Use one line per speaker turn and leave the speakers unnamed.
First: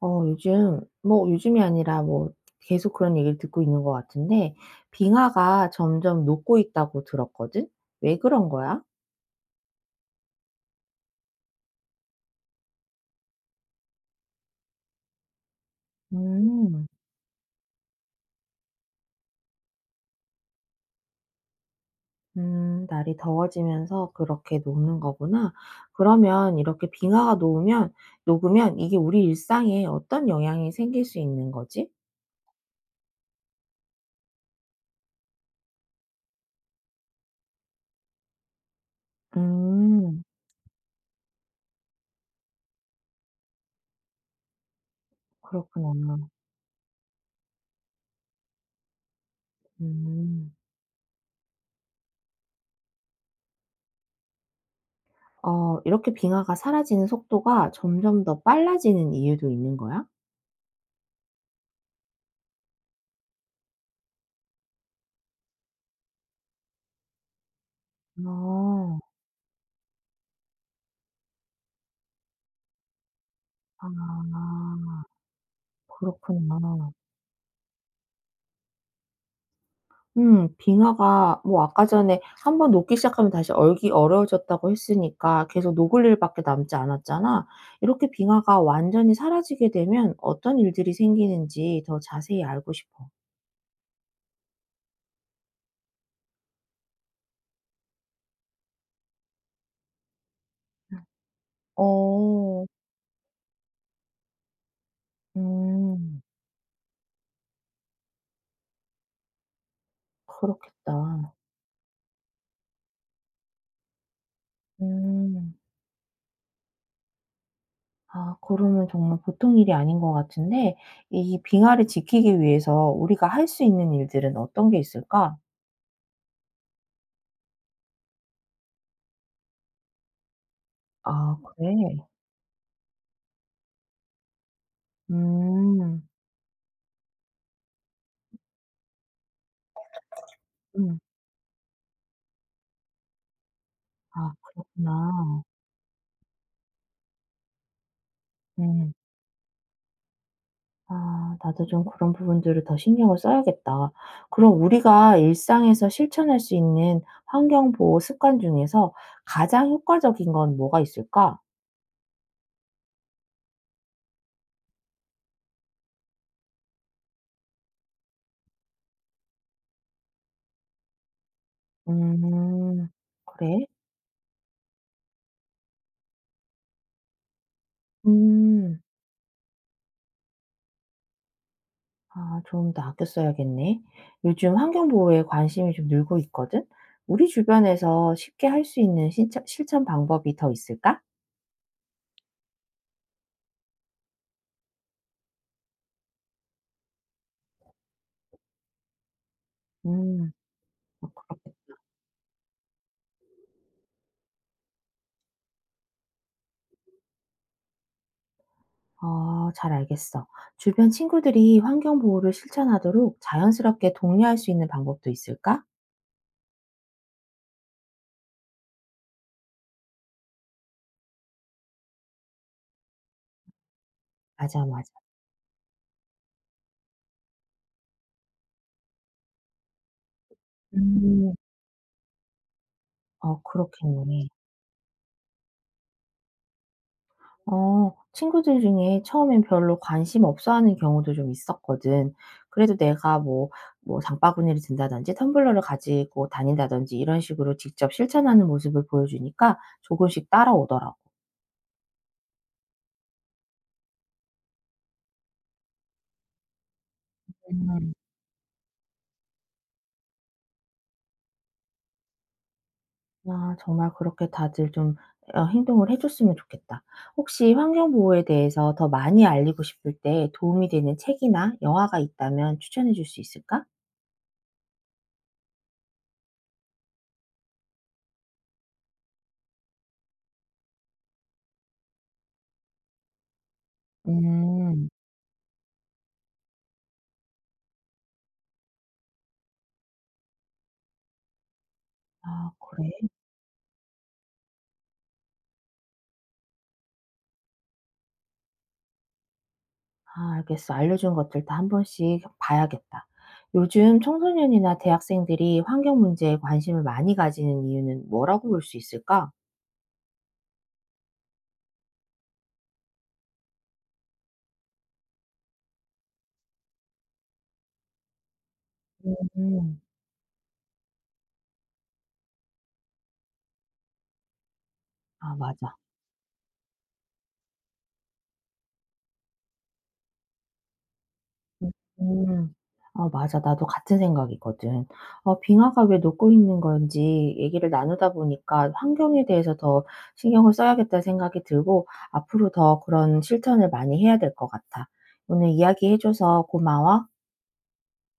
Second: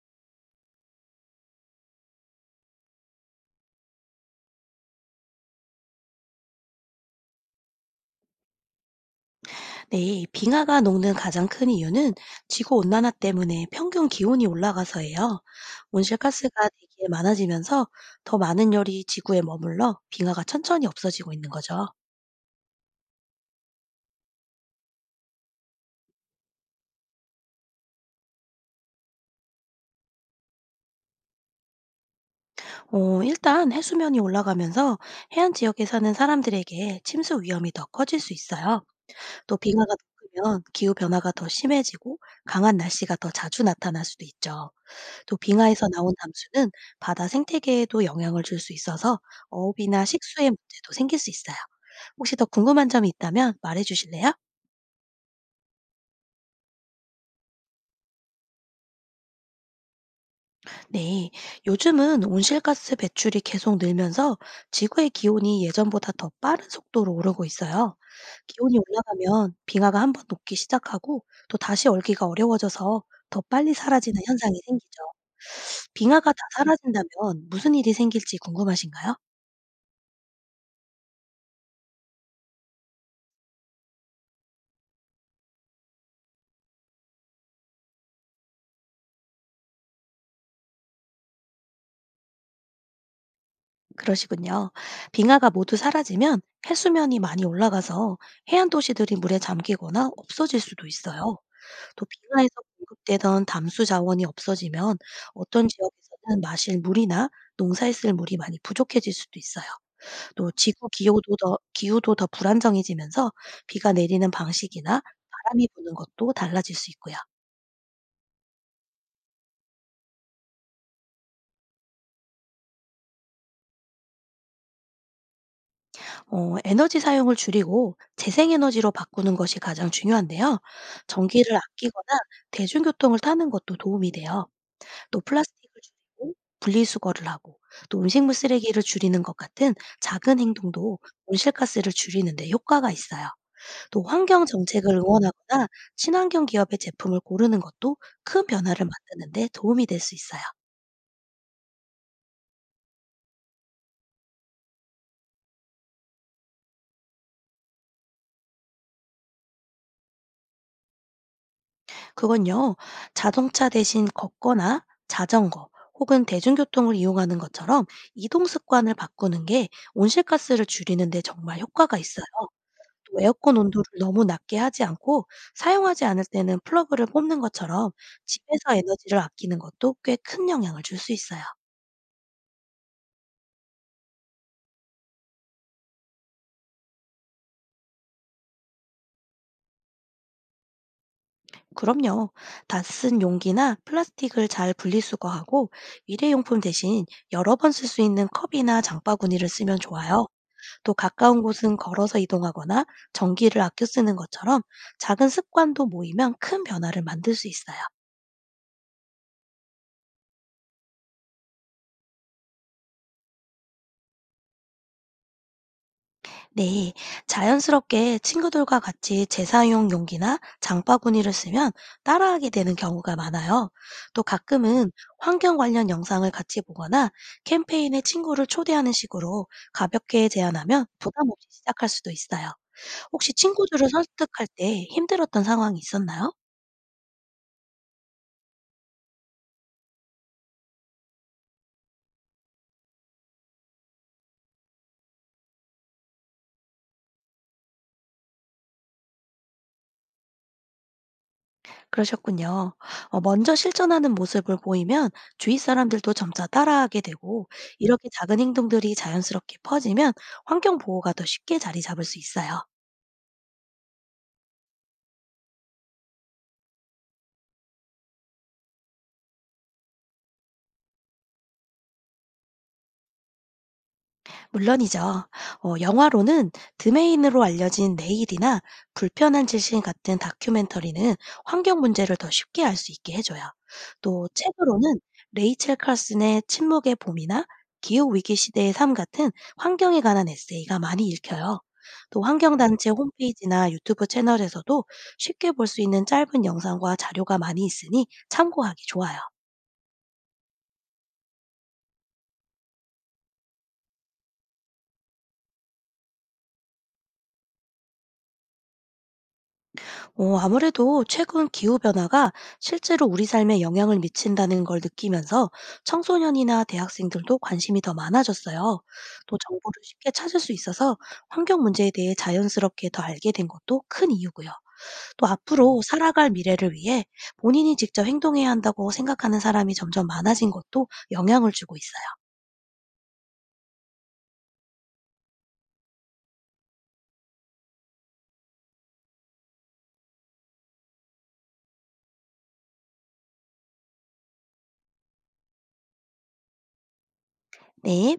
요즘 뭐 요즘이 아니라 뭐 계속 그런 얘기를 듣고 있는 것 같은데 빙하가 점점 녹고 있다고 들었거든? 왜 그런 거야?
네, 빙하가 녹는 가장 큰 이유는 지구 온난화 때문에 평균 기온이 올라가서예요. 온실가스가
음.
대기에 많아지면서 더 많은 열이 지구에 머물러 빙하가 천천히 없어지고 있는 거죠.
음. 날이 더워지면서 그렇게 녹는 거구나. 그러면 이렇게 빙하가 녹으면 이게 우리 일상에 어떤 영향이 생길 수 있는 거지?
일단 해수면이 올라가면서 해안 지역에 사는 사람들에게 침수 위험이 더 커질 수 있어요. 또 빙하가
음.
녹으면 기후 변화가 더 심해지고 강한 날씨가 더 자주 나타날 수도 있죠. 또 빙하에서 나온
그렇구나.
담수는 바다 생태계에도 영향을 줄 수 있어서 어업이나 식수의
음.
문제도 생길 수 있어요. 혹시 더 궁금한 점이 있다면 말해 주실래요?
이렇게 빙하가 사라지는 속도가 점점 더 빨라지는 이유도 있는 거야?
네. 요즘은 온실가스 배출이 계속 늘면서 지구의 기온이 예전보다 더 빠른 속도로 오르고 있어요. 기온이
어.
올라가면 빙하가 한번 녹기 시작하고 또 다시 얼기가 어려워져서 더 빨리 사라지는 현상이 생기죠.
아
빙하가 다
그렇구나.
사라진다면 무슨 일이 생길지 궁금하신가요?
빙하가 뭐 아까 전에 한번 녹기 시작하면 다시 얼기 어려워졌다고 했으니까 계속 녹을 일밖에 남지 않았잖아. 이렇게 빙하가 완전히 사라지게 되면 어떤 일들이 생기는지 더 자세히 알고 싶어.
그러시군요. 빙하가 모두 사라지면 해수면이 많이 올라가서 해안 도시들이 물에 잠기거나 없어질 수도 있어요. 또 빙하에서
어.
공급되던 담수 자원이 없어지면 어떤
음.
지역에서는 마실 물이나 농사에 쓸 물이 많이 부족해질 수도 있어요. 또 지구
그렇겠다.
기후도 더 불안정해지면서 비가 내리는 방식이나
음.
바람이 부는 것도 달라질 수 있고요.
아 그러면 정말 보통 일이 아닌 것 같은데 이 빙하를 지키기 위해서 우리가 할 수 있는 일들은 어떤 게 있을까?
에너지 사용을 줄이고 재생에너지로 바꾸는 것이 가장 중요한데요.
아
전기를
그래?
아끼거나 대중교통을 타는 것도 도움이 돼요. 또 플라스틱을
음.
줄이고 분리수거를 하고 또 음식물 쓰레기를 줄이는 것 같은 작은
음.
행동도 온실가스를 줄이는 데 효과가 있어요. 또
아
환경 정책을
그렇구나.
응원하거나 친환경 기업의 제품을 고르는 것도 큰 변화를
네.
만드는 데 도움이 될 수 있어요.
아 나도 좀 그런 부분들을 더 신경을 써야겠다. 그럼 우리가 일상에서 실천할 수 있는 환경 보호 습관 중에서 가장 효과적인 건 뭐가 있을까?
그건요, 자동차 대신 걷거나 자전거 혹은 대중교통을 이용하는 것처럼 이동 습관을 바꾸는 게 온실가스를 줄이는데 정말 효과가 있어요.
음.
또 에어컨
그래?
온도를 너무 낮게 하지 않고 사용하지 않을 때는 플러그를 뽑는 것처럼 집에서
음.
에너지를 아끼는 것도 꽤 큰 영향을 줄 수 있어요.
아 좀 더 아껴 써야겠네. 요즘 환경 보호에 관심이 좀 늘고 있거든. 우리 주변에서 쉽게 할 수 있는 실천 방법이 더 있을까?
그럼요. 다 쓴 용기나 플라스틱을 잘 분리수거하고 일회용품 대신 여러 번 쓸 수 있는 컵이나 장바구니를 쓰면 좋아요.
음.
또
어
가까운
그렇겠다.
곳은 걸어서 이동하거나 전기를 아껴 쓰는 것처럼 작은 습관도 모이면 큰 변화를 만들 수 있어요.
어, 잘 알겠어. 주변 친구들이 환경 보호를 실천하도록 자연스럽게 독려할 수 있는 방법도 있을까?
네, 자연스럽게 친구들과 같이 재사용 용기나 장바구니를 쓰면 따라하게 되는 경우가 많아요. 또
맞아, 맞아.
가끔은 환경 관련 영상을 같이 보거나 캠페인에 친구를 초대하는 식으로 가볍게 제안하면 부담
음,
없이 시작할 수도 있어요. 혹시 친구들을
그렇겠네.
설득할 때 힘들었던 상황이 있었나요?
친구들 중에 처음엔 별로 관심 없어 하는 경우도 좀 있었거든. 그래도 내가 뭐, 장바구니를 든다든지 텀블러를 가지고 다닌다든지 이런 식으로 직접 실천하는 모습을 보여주니까 조금씩 따라오더라고.
그러셨군요. 어, 먼저 실천하는 모습을 보이면 주위 사람들도 점차 따라하게 되고, 이렇게 작은 행동들이 자연스럽게 퍼지면 환경 보호가 더 쉽게 자리 잡을 수 있어요.
아 정말 그렇게 다들 좀 행동을 해 줬으면 좋겠다. 혹시 환경 보호에 대해서 더 많이 알리고 싶을 때 도움이 되는 책이나 영화가 있다면 추천해 줄 수 있을까?
물론이죠. 영화로는 드메인으로 알려진 내일이나 불편한 질식 같은 다큐멘터리는 환경 문제를 더 쉽게 알 수 있게 해줘요. 또
음.
책으로는 레이첼 칼슨의 침묵의 봄이나 기후 위기 시대의 삶 같은 환경에 관한 에세이가 많이 읽혀요. 또
아 그래?
환경단체 홈페이지나 유튜브 채널에서도 쉽게 볼 수 있는 짧은 영상과 자료가 많이 있으니 참고하기 좋아요.
아 알겠어. 알려준 것들 다 한 번씩 봐야겠다. 요즘 청소년이나 대학생들이 환경 문제에 관심을 많이 가지는 이유는 뭐라고 볼 수 있을까?
아무래도 최근 기후변화가 실제로 우리 삶에 영향을 미친다는 걸 느끼면서 청소년이나 대학생들도 관심이 더 많아졌어요. 또
음.
정보를 쉽게 찾을 수 있어서 환경 문제에 대해 자연스럽게 더 알게 된 것도 큰 이유고요. 또
아 맞아.
앞으로 살아갈 미래를 위해 본인이 직접 행동해야 한다고 생각하는 사람이 점점 많아진 것도 영향을
음
주고 있어요.
음. 아 맞아. 나도 같은 생각이거든. 빙하가 왜 녹고 있는 건지 얘기를 나누다 보니까 '환경에 대해서 더 신경을 써야겠다.'는 생각이 들고 앞으로 더 그런 실천을 많이 해야 될 것 같아. 오늘 이야기해 줘서 고마워.
네.